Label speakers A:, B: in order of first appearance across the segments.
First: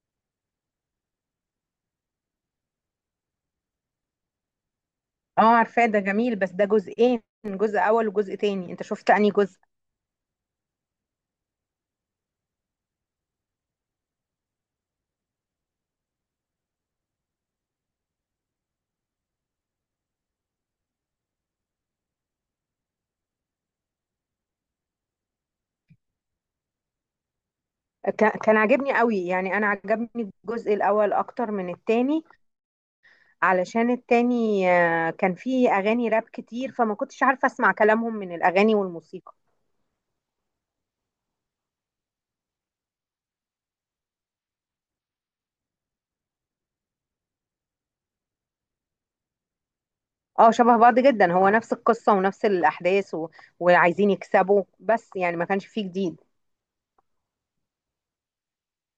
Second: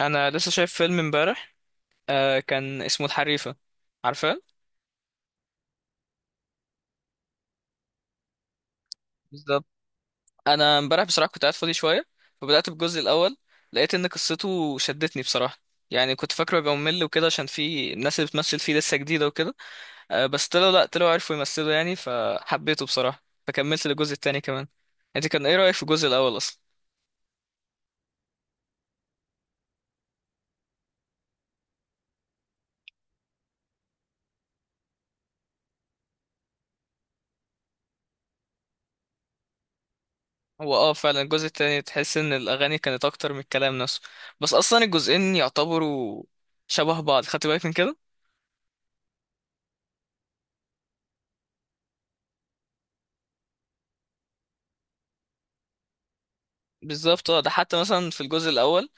A: انا لسه شايف فيلم امبارح. آه، كان اسمه الحريفه. عارفاه؟
B: اه، عارفاه. ده جميل، بس ده جزئين، جزء اول وجزء تاني. انت شفت انهي جزء؟
A: بالظبط. انا امبارح بصراحه كنت قاعد فاضي شويه، فبدات بالجزء الاول. لقيت ان قصته شدتني بصراحه. يعني كنت فاكره يبقى ممل وكده، عشان في الناس اللي بتمثل فيه لسه جديده وكده. آه بس طلعوا، لا طلعوا عرفوا يمثلوا يعني، فحبيته بصراحه فكملت للجزء التاني كمان. انت كان ايه رايك في الجزء الاول اصلا؟
B: كان عاجبني قوي، يعني انا عجبني الجزء الاول اكتر من التاني. علشان التاني كان فيه اغاني راب كتير، فما كنتش عارفه اسمع كلامهم من الاغاني والموسيقى.
A: هو فعلا الجزء التاني تحس ان الاغاني كانت اكتر من الكلام نفسه. بس اصلا الجزئين يعتبروا شبه بعض. خدت بالك من كده؟
B: اه، شبه بعض جدا. هو نفس القصه ونفس الاحداث، وعايزين يكسبوا، بس يعني ما كانش فيه جديد.
A: بالظبط. اه، ده حتى مثلا في الجزء الاول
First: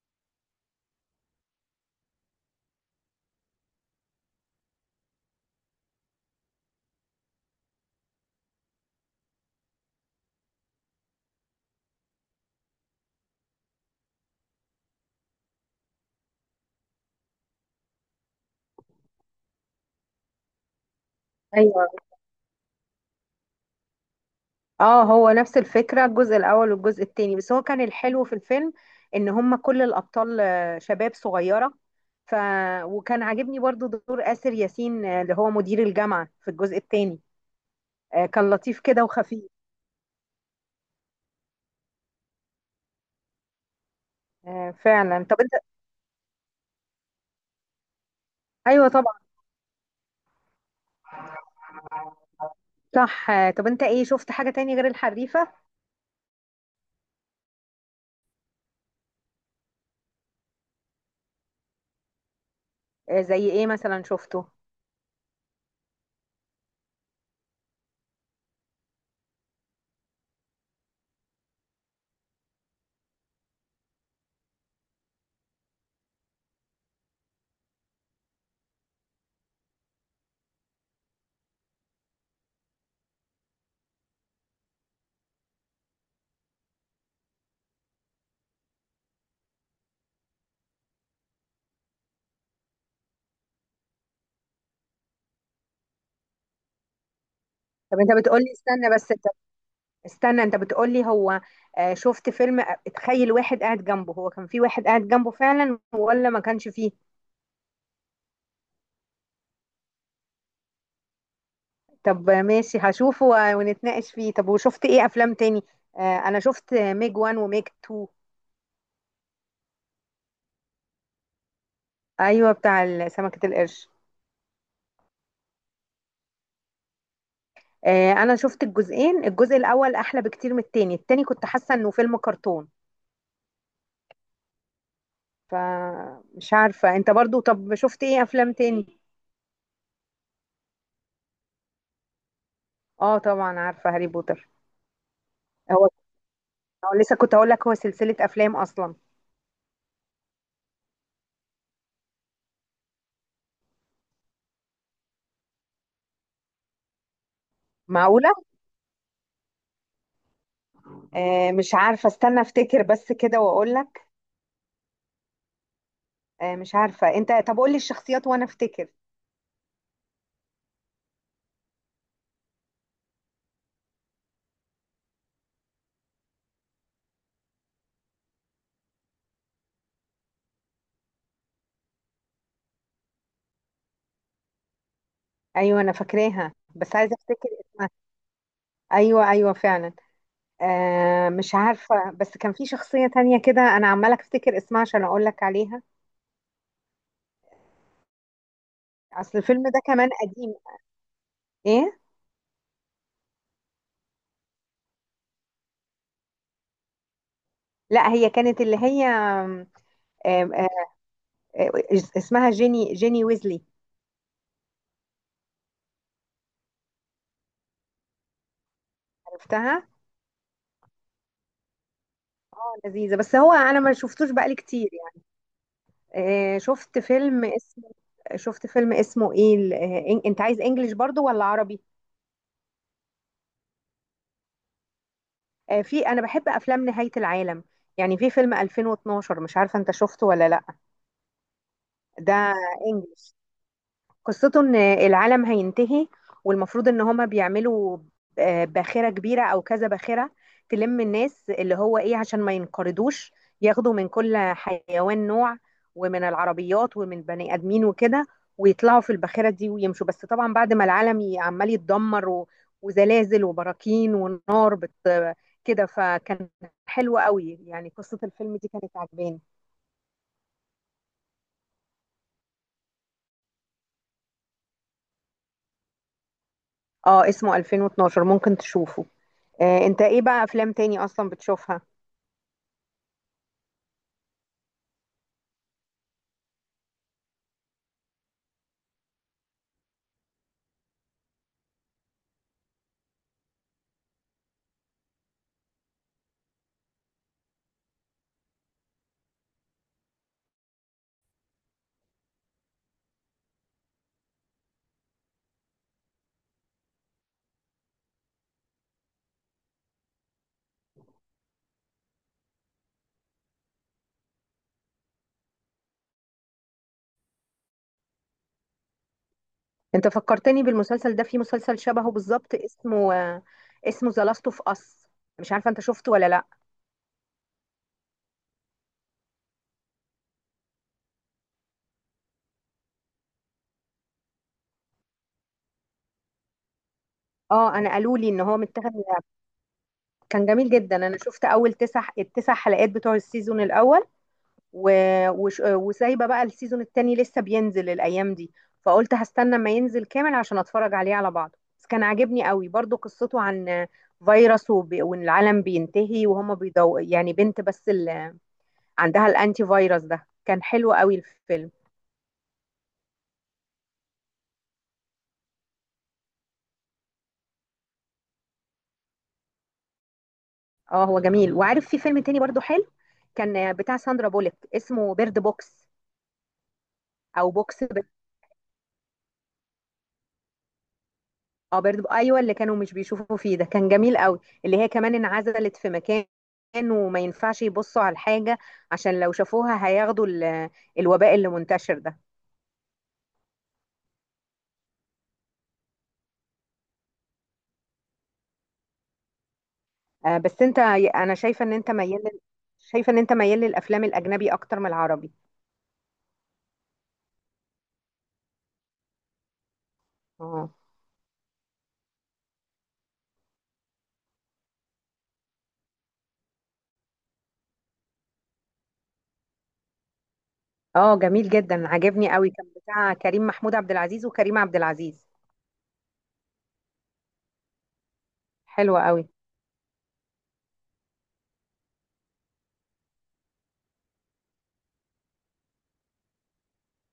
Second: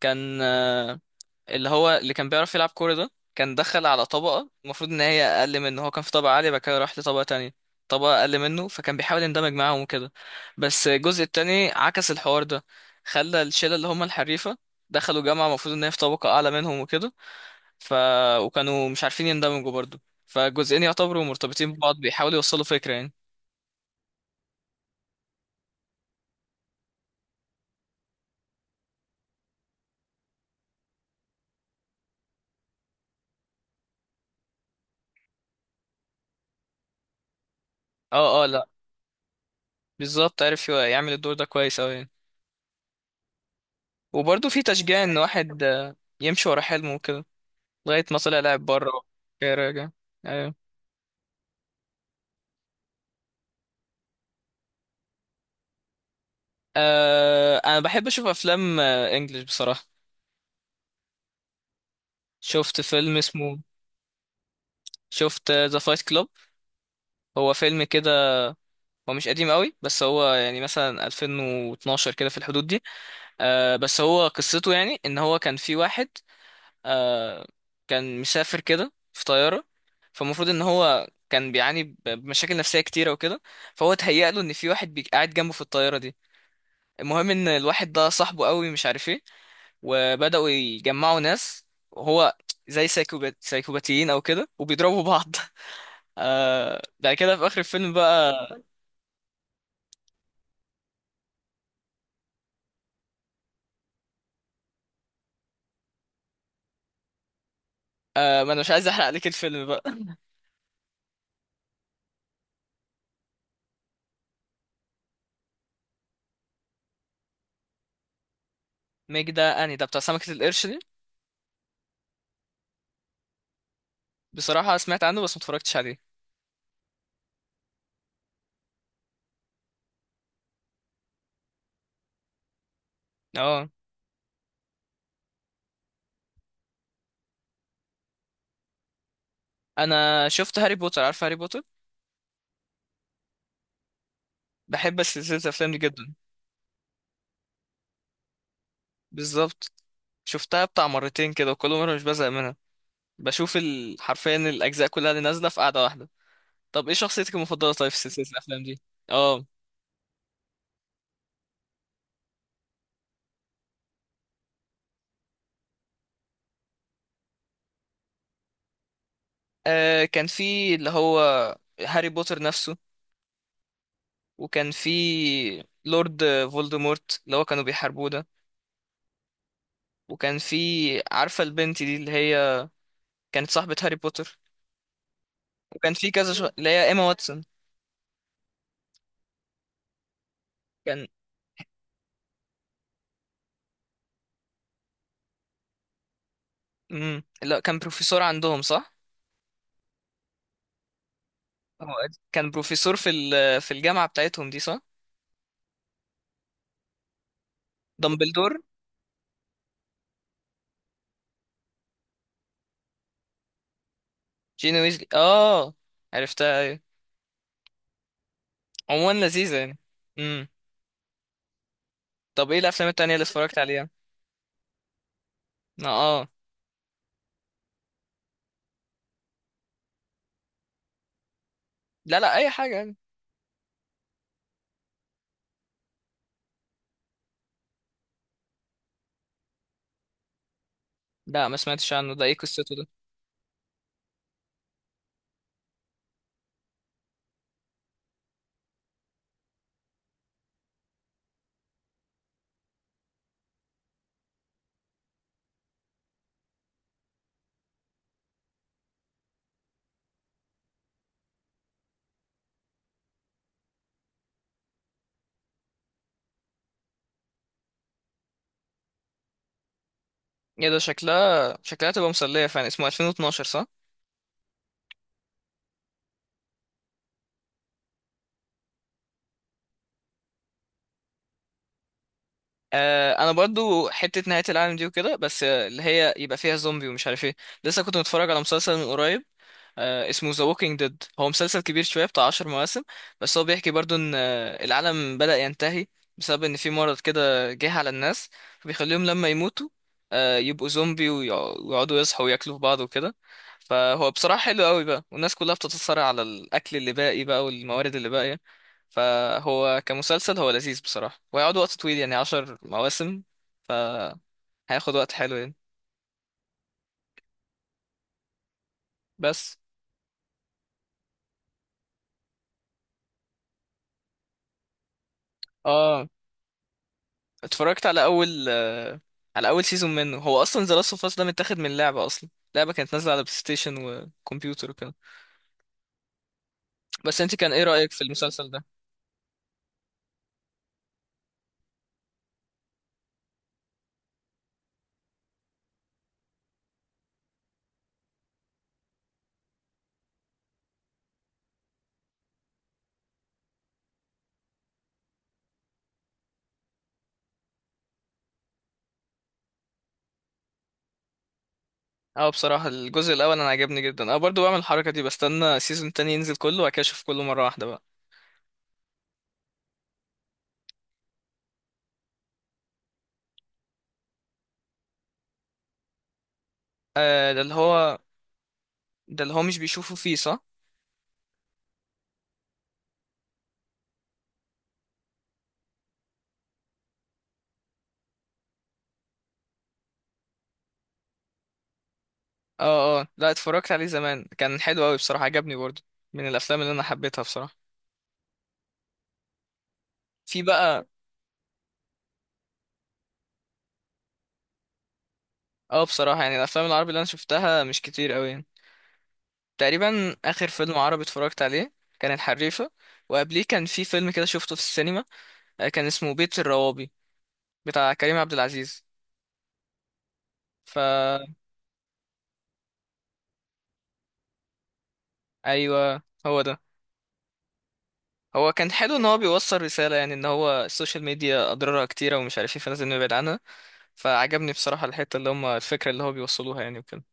A: كان آه، اللي هو اللي كان بيعرف يلعب كوره ده، كان دخل على طبقه المفروض ان هي اقل منه. هو كان في طبقه عاليه، بعد كده راح لطبقه تانية، طبقه اقل منه، فكان بيحاول يندمج معاهم وكده. بس الجزء التاني عكس الحوار ده، خلى الشله اللي هم الحريفه دخلوا جامعه المفروض ان هي في طبقه اعلى منهم وكده. ف وكانوا مش عارفين يندمجوا برضه. فالجزئين يعتبروا مرتبطين
B: ايوه،
A: ببعض، بيحاولوا يوصلوا فكره يعني.
B: اه، هو نفس الفكرة الجزء الأول والجزء التاني، بس هو كان الحلو في الفيلم إن هم كل الأبطال شباب صغيرة. ف وكان عاجبني برضو دور آسر ياسين، اللي هو مدير الجامعة في الجزء التاني.
A: اه، اه،
B: كان
A: لا.
B: لطيف كده وخفيف.
A: بالظبط، عارف يعمل الدور ده كويس اوي يعني. وبرضه في تشجيع ان
B: فعلا. طب انت
A: واحد يمشي ورا حلمه وكده. لغايه ما طلع لاعب
B: ايوه
A: بره.
B: طبعا
A: راجع. ايوه.
B: صح. طب انت ايه شفت حاجة تاني غير الحريفة؟
A: انا بحب اشوف افلام انجلش بصراحه. شفت فيلم
B: زي
A: اسمه
B: ايه مثلا شفته؟
A: شفت ذا فايت كلوب. هو فيلم كده. هو مش قديم قوي بس هو يعني مثلا 2012 كده في الحدود دي. بس هو قصته يعني ان هو كان في واحد آه كان مسافر كده في طيارة. فالمفروض ان هو كان بيعاني بمشاكل نفسية كتيرة وكده. فهو اتهيأ له ان في واحد قاعد جنبه في الطيارة دي. المهم ان الواحد ده صاحبه قوي مش عارف ايه. وبدأوا يجمعوا ناس، وهو زي سايكوبات سايكوباتيين او كده وبيضربوا بعض بعد كده في اخر الفيلم
B: طب انت
A: بقى.
B: بتقولي استنى بس. استنى، انت بتقولي هو شفت فيلم اتخيل واحد قاعد جنبه. هو كان في واحد قاعد جنبه فعلا ولا ما كانش فيه؟
A: ما انا مش عايز احرق عليك الفيلم بقى
B: طب ماشي، هشوفه ونتناقش فيه. طب وشفت ايه افلام تاني؟ انا شفت ميج وان وميج تو.
A: ميج ده اني ده بتاع سمكة القرش دي؟
B: ايوه، بتاع سمكة القرش.
A: بصراحة سمعت عنه بس ما اتفرجتش عليه.
B: انا شفت الجزئين. الجزء الاول احلى بكتير من التاني. التاني كنت حاسة انه فيلم كرتون.
A: اه،
B: فمش عارفة. انت برضو طب شفت ايه افلام تاني؟
A: انا شفت هاري بوتر. عارف هاري بوتر؟
B: اه، طبعا عارفة هاري بوتر.
A: بحب سلسلة الأفلام دي
B: هو
A: جدا.
B: هو لسه كنت هقول لك، هو سلسلة افلام اصلا.
A: بالظبط. شفتها بتاع مرتين كده وكل مرة مش بزهق منها. بشوف حرفيا الأجزاء كلها اللي نازلة في قعدة واحدة. طب إيه شخصيتك المفضلة طيب في سلسلة
B: معقولة؟
A: الأفلام دي؟ آه
B: مش عارفة، استنى افتكر بس كده واقول لك. مش عارفة. انت طب قول لي الشخصيات وانا افتكر.
A: كان في اللي هو هاري بوتر نفسه. وكان في لورد فولدمورت اللي هو كانوا بيحاربوه ده. وكان في، عارفة البنت دي اللي هي كانت صاحبة هاري بوتر؟
B: ايوه، انا
A: وكان في كذا
B: فاكراها،
A: اللي هي
B: بس
A: إيما
B: عايزة
A: واتسون.
B: افتكر اسمها. ايوه، ايوه، فعلا.
A: كان
B: مش عارفة، بس كان في شخصية تانية كده انا عمالة افتكر اسمها عشان اقول لك عليها.
A: مم. لا، كان بروفيسور عندهم، صح؟
B: اصل الفيلم ده كمان قديم.
A: هو
B: ايه؟
A: كان بروفيسور في الجامعة بتاعتهم دي، صح؟
B: لا، هي
A: دامبلدور.
B: كانت اللي هي آم، آم، آه، اسمها جيني ويزلي.
A: جين ويزلي، اه. عرفتها، ايوه. عموما لذيذة يعني.
B: عرفتها.
A: امم طب ايه
B: اه،
A: الافلام التانية
B: لذيذة،
A: اللي
B: بس هو
A: اتفرجت
B: انا
A: عليها؟
B: ما شفتوش بقالي كتير يعني.
A: اه،
B: آه، شفت فيلم شفت فيلم اسمه ايه انت عايز انجليش برضو ولا عربي؟
A: لا لا، اي حاجة يعني.
B: في انا بحب افلام نهاية العالم. يعني في فيلم 2012، مش عارفة انت شفته ولا لا.
A: لا، ما سمعتش عنه. ده ايه
B: ده
A: قصته ده؟
B: انجليش. قصته ان العالم هينتهي، والمفروض ان هما بيعملوا باخرة كبيرة او كذا باخرة، تلم الناس اللي هو ايه عشان ما ينقرضوش. ياخدوا من كل حيوان نوع، ومن العربيات ومن البني ادمين وكده. ويطلعوا في الباخرة دي ويمشوا، بس طبعا بعد ما العالم عمال يتدمر، وزلازل وبراكين ونار كده. فكان حلو قوي، يعني قصة الفيلم دي كانت عجباني.
A: ايه ده؟ شكلها تبقى مسلية فعلا. اسمه 2012، صح؟
B: اه، اسمه 2012، ممكن تشوفه. انت ايه بقى افلام تاني اصلا بتشوفها؟
A: انا برضو حتة نهاية العالم دي وكده، بس اللي هي يبقى فيها زومبي ومش عارف ايه. لسه كنت متفرج على مسلسل من قريب. اسمه ذا ووكينج ديد. هو مسلسل كبير شوية بتاع 10 مواسم. بس هو بيحكي برضو ان العالم بدأ ينتهي، بسبب ان في مرض كده جه على الناس. فبيخليهم لما يموتوا يبقوا زومبي، ويقعدوا يصحوا وياكلوا في بعض وكده. فهو بصراحة حلو قوي بقى، والناس كلها بتتصارع على الأكل اللي باقي بقى والموارد اللي باقية. فهو كمسلسل هو لذيذ بصراحة، وهيقعد وقت طويل يعني 10 مواسم. فهياخد وقت حلو يعني. بس.
B: انت فكرتني بالمسلسل ده، في مسلسل شبهه بالظبط، اسمه ذا لاست اوف اس. مش عارفه انت
A: اه،
B: شفته ولا لا؟
A: اتفرجت على اول آه، على اول سيزون منه. هو اصلا ذا لاست اوف اس ده متاخد من لعبه اصلا. لعبه كانت نازله على بلاي ستيشن وكمبيوتر وكده. بس انت كان ايه
B: اه، انا
A: رايك في
B: قالوا لي ان
A: المسلسل
B: هو
A: ده؟
B: متاخد من لعبة. كان جميل جدا. انا شفت اول تسع التسع حلقات بتوع السيزون الاول، و... وسايبه بقى السيزون التاني لسه بينزل الايام دي. فقلت هستنى ما ينزل كامل عشان اتفرج عليه على بعضه، بس كان عاجبني قوي برضو. قصته عن فيروس، وان العالم بينتهي وهما بيدو يعني بنت بس اللي عندها الانتي فيروس. ده كان حلو قوي الفيلم.
A: اه، بصراحه الجزء الاول انا عجبني جدا. انا برضو بعمل الحركه دي، بستنى سيزون تاني ينزل كله وبعد كده اشوف كله مره واحده بقى.
B: اه، هو جميل. وعارف في فيلم تاني برضو حلو، كان بتاع ساندرا بوليك، اسمه بيرد بوكس
A: آه ده
B: او
A: اللي
B: بوكس
A: هو
B: بيرد.
A: ده اللي هو مش بيشوفه فيه، صح؟
B: اه، بيرد بوكس، ايوه، اللي كانوا مش بيشوفوا فيه ده. كان جميل قوي، اللي هي كمان انعزلت في مكان، وما ينفعش يبصوا على الحاجة عشان لو شافوها هياخدوا الوباء اللي منتشر ده.
A: اه، اه، لا، اتفرجت عليه زمان. كان حلو قوي بصراحه، عجبني برضو. من الافلام اللي انا حبيتها بصراحه.
B: آه،
A: في
B: بس انت
A: بقى.
B: انا شايفة ان انت ميال شايفة ان انت ميال للافلام الاجنبي اكتر من العربي.
A: اه، بصراحه يعني الافلام العربي اللي انا شفتها مش كتير قوي. تقريبا اخر فيلم
B: اه،
A: عربي اتفرجت عليه كان الحريفه. وقبليه كان في فيلم كده شفته في السينما، كان اسمه بيت الروابي بتاع كريم عبد العزيز.
B: اه،
A: فا
B: جميل جدا، عجبني قوي. كان بتاع كريم محمود عبد العزيز وكريم عبد العزيز.
A: ايوه، هو ده. هو كان حلو ان
B: حلوة
A: هو
B: قوي.
A: بيوصل رساله يعني، ان هو السوشيال ميديا اضرارها كتيره ومش عارف ايه، فلازم نبعد عنها. فعجبني بصراحه الحته اللي هم الفكره اللي هو بيوصلوها يعني وكده.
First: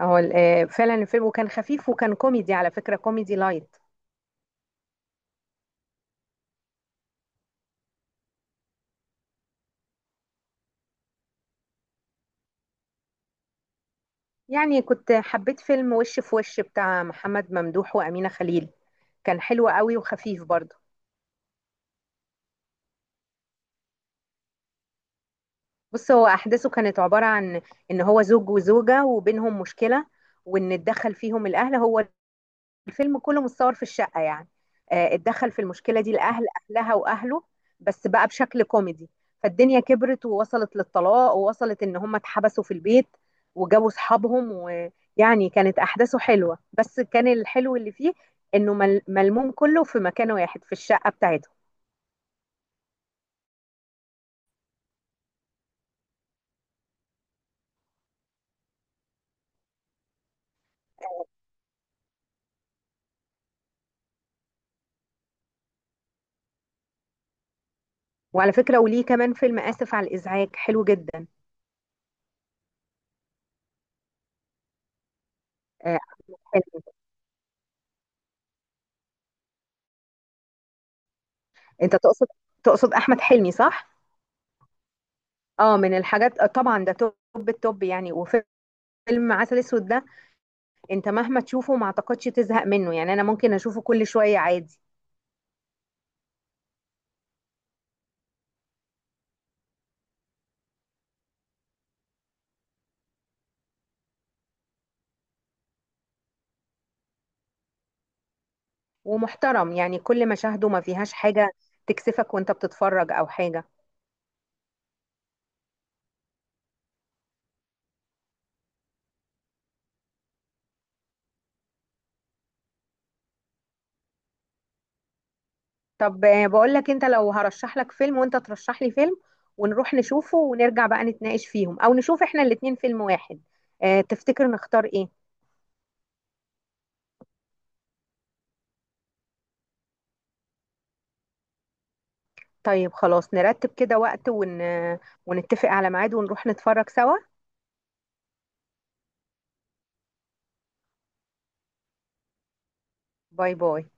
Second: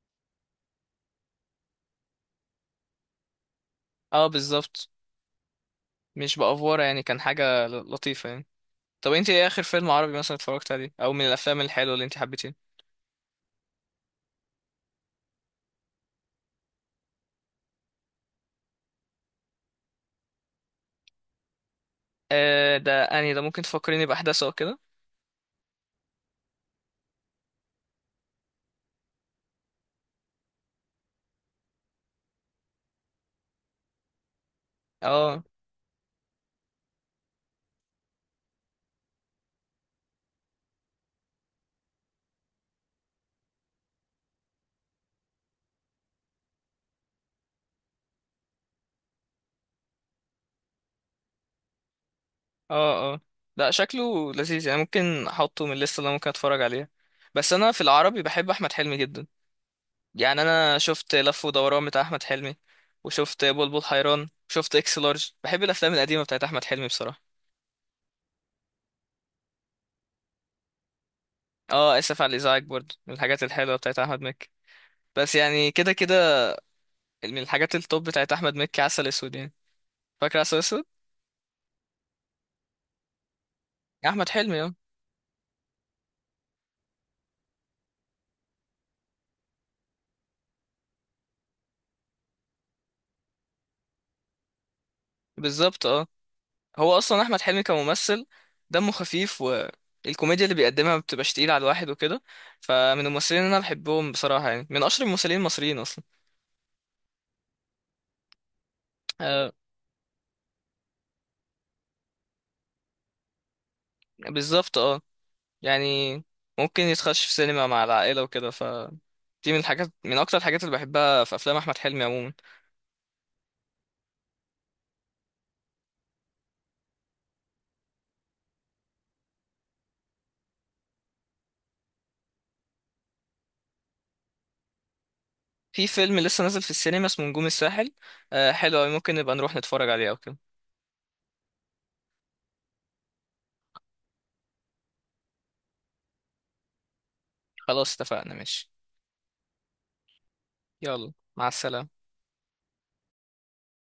B: هو فعلا الفيلم، وكان خفيف وكان كوميدي، على فكرة كوميدي لايت.
A: اه، بالظبط. مش بافوره يعني. كان حاجه لطيفه يعني. طب انت ايه اخر فيلم عربي مثلا اتفرجت عليه، او من الافلام الحلوه اللي انت حبيتيه؟
B: يعني كنت حبيت فيلم وش في وش بتاع محمد ممدوح وأمينة خليل. كان حلو قوي وخفيف برضه.
A: آه، ده اني ده؟ ممكن تفكريني باحداثه او كده؟
B: بص، هو أحداثه كانت عبارة عن إن هو زوج وزوجة وبينهم مشكلة، وإن اتدخل فيهم الأهل. هو الفيلم كله متصور في الشقة يعني.
A: اه،
B: اتدخل في المشكلة دي الأهل، أهلها وأهله، بس بقى بشكل كوميدي. فالدنيا كبرت، ووصلت للطلاق، ووصلت إن هم اتحبسوا في البيت، وجابوا صحابهم. ويعني كانت أحداثه حلوة، بس كان الحلو اللي فيه إنه ملموم كله في مكان واحد في الشقة بتاعتهم.
A: اه. اه لا، شكله لذيذ يعني، ممكن احطه من الليسته اللي انا ممكن اتفرج عليها. بس انا في العربي بحب احمد حلمي جدا. يعني انا شفت لف ودوران بتاع احمد حلمي، وشفت بلبل حيران وشفت اكس لارج. بحب الافلام القديمه بتاعت احمد حلمي بصراحه.
B: وعلى فكرة وليه كمان فيلم آسف على الإزعاج حلو جدا.
A: اه، اسف على الازعاج برضه من الحاجات الحلوه بتاعت احمد مكي. بس يعني كده
B: آه،
A: كده.
B: حلو.
A: من الحاجات التوب بتاعت احمد مكي عسل اسود يعني. فاكر عسل اسود؟
B: أنت تقصد، أحمد حلمي صح؟
A: احمد حلمي، اه.
B: اه، من الحاجات طبعا ده توب التوب، يعني. وفيلم عسل اسود ده، انت مهما تشوفه ما اعتقدش تزهق منه، يعني انا ممكن اشوفه كل شوية عادي.
A: بالظبط، اه. هو اصلا احمد حلمي كممثل دمه خفيف، والكوميديا اللي بيقدمها ما بتبقاش تقيله على الواحد وكده. فمن الممثلين اللي انا بحبهم بصراحه يعني، من اشهر الممثلين المصريين اصلا. آه.
B: ومحترم، يعني كل مشاهده ما فيهاش حاجة تكسفك وانت بتتفرج او حاجة.
A: بالظبط، اه. يعني ممكن يتخش في سينما مع العائله وكده، فدي من اكتر الحاجات اللي بحبها في افلام احمد حلمي عموما.
B: طب بقول لك، انت لو هرشح لك فيلم وانت ترشح لي فيلم ونروح نشوفه ونرجع بقى نتناقش فيهم، او نشوف احنا الاتنين فيلم واحد. اه، تفتكر نختار ايه؟
A: في فيلم لسه نازل في السينما اسمه نجوم الساحل. حلو أوي، ممكن نبقى نروح نتفرج عليه او كده.
B: طيب خلاص، نرتب كده وقت ون... آه، ونتفق على ميعاد ونروح نتفرج سوا.
A: خلاص اتفقنا، ماشي. يلا، مع السلامه.
B: باي، باي.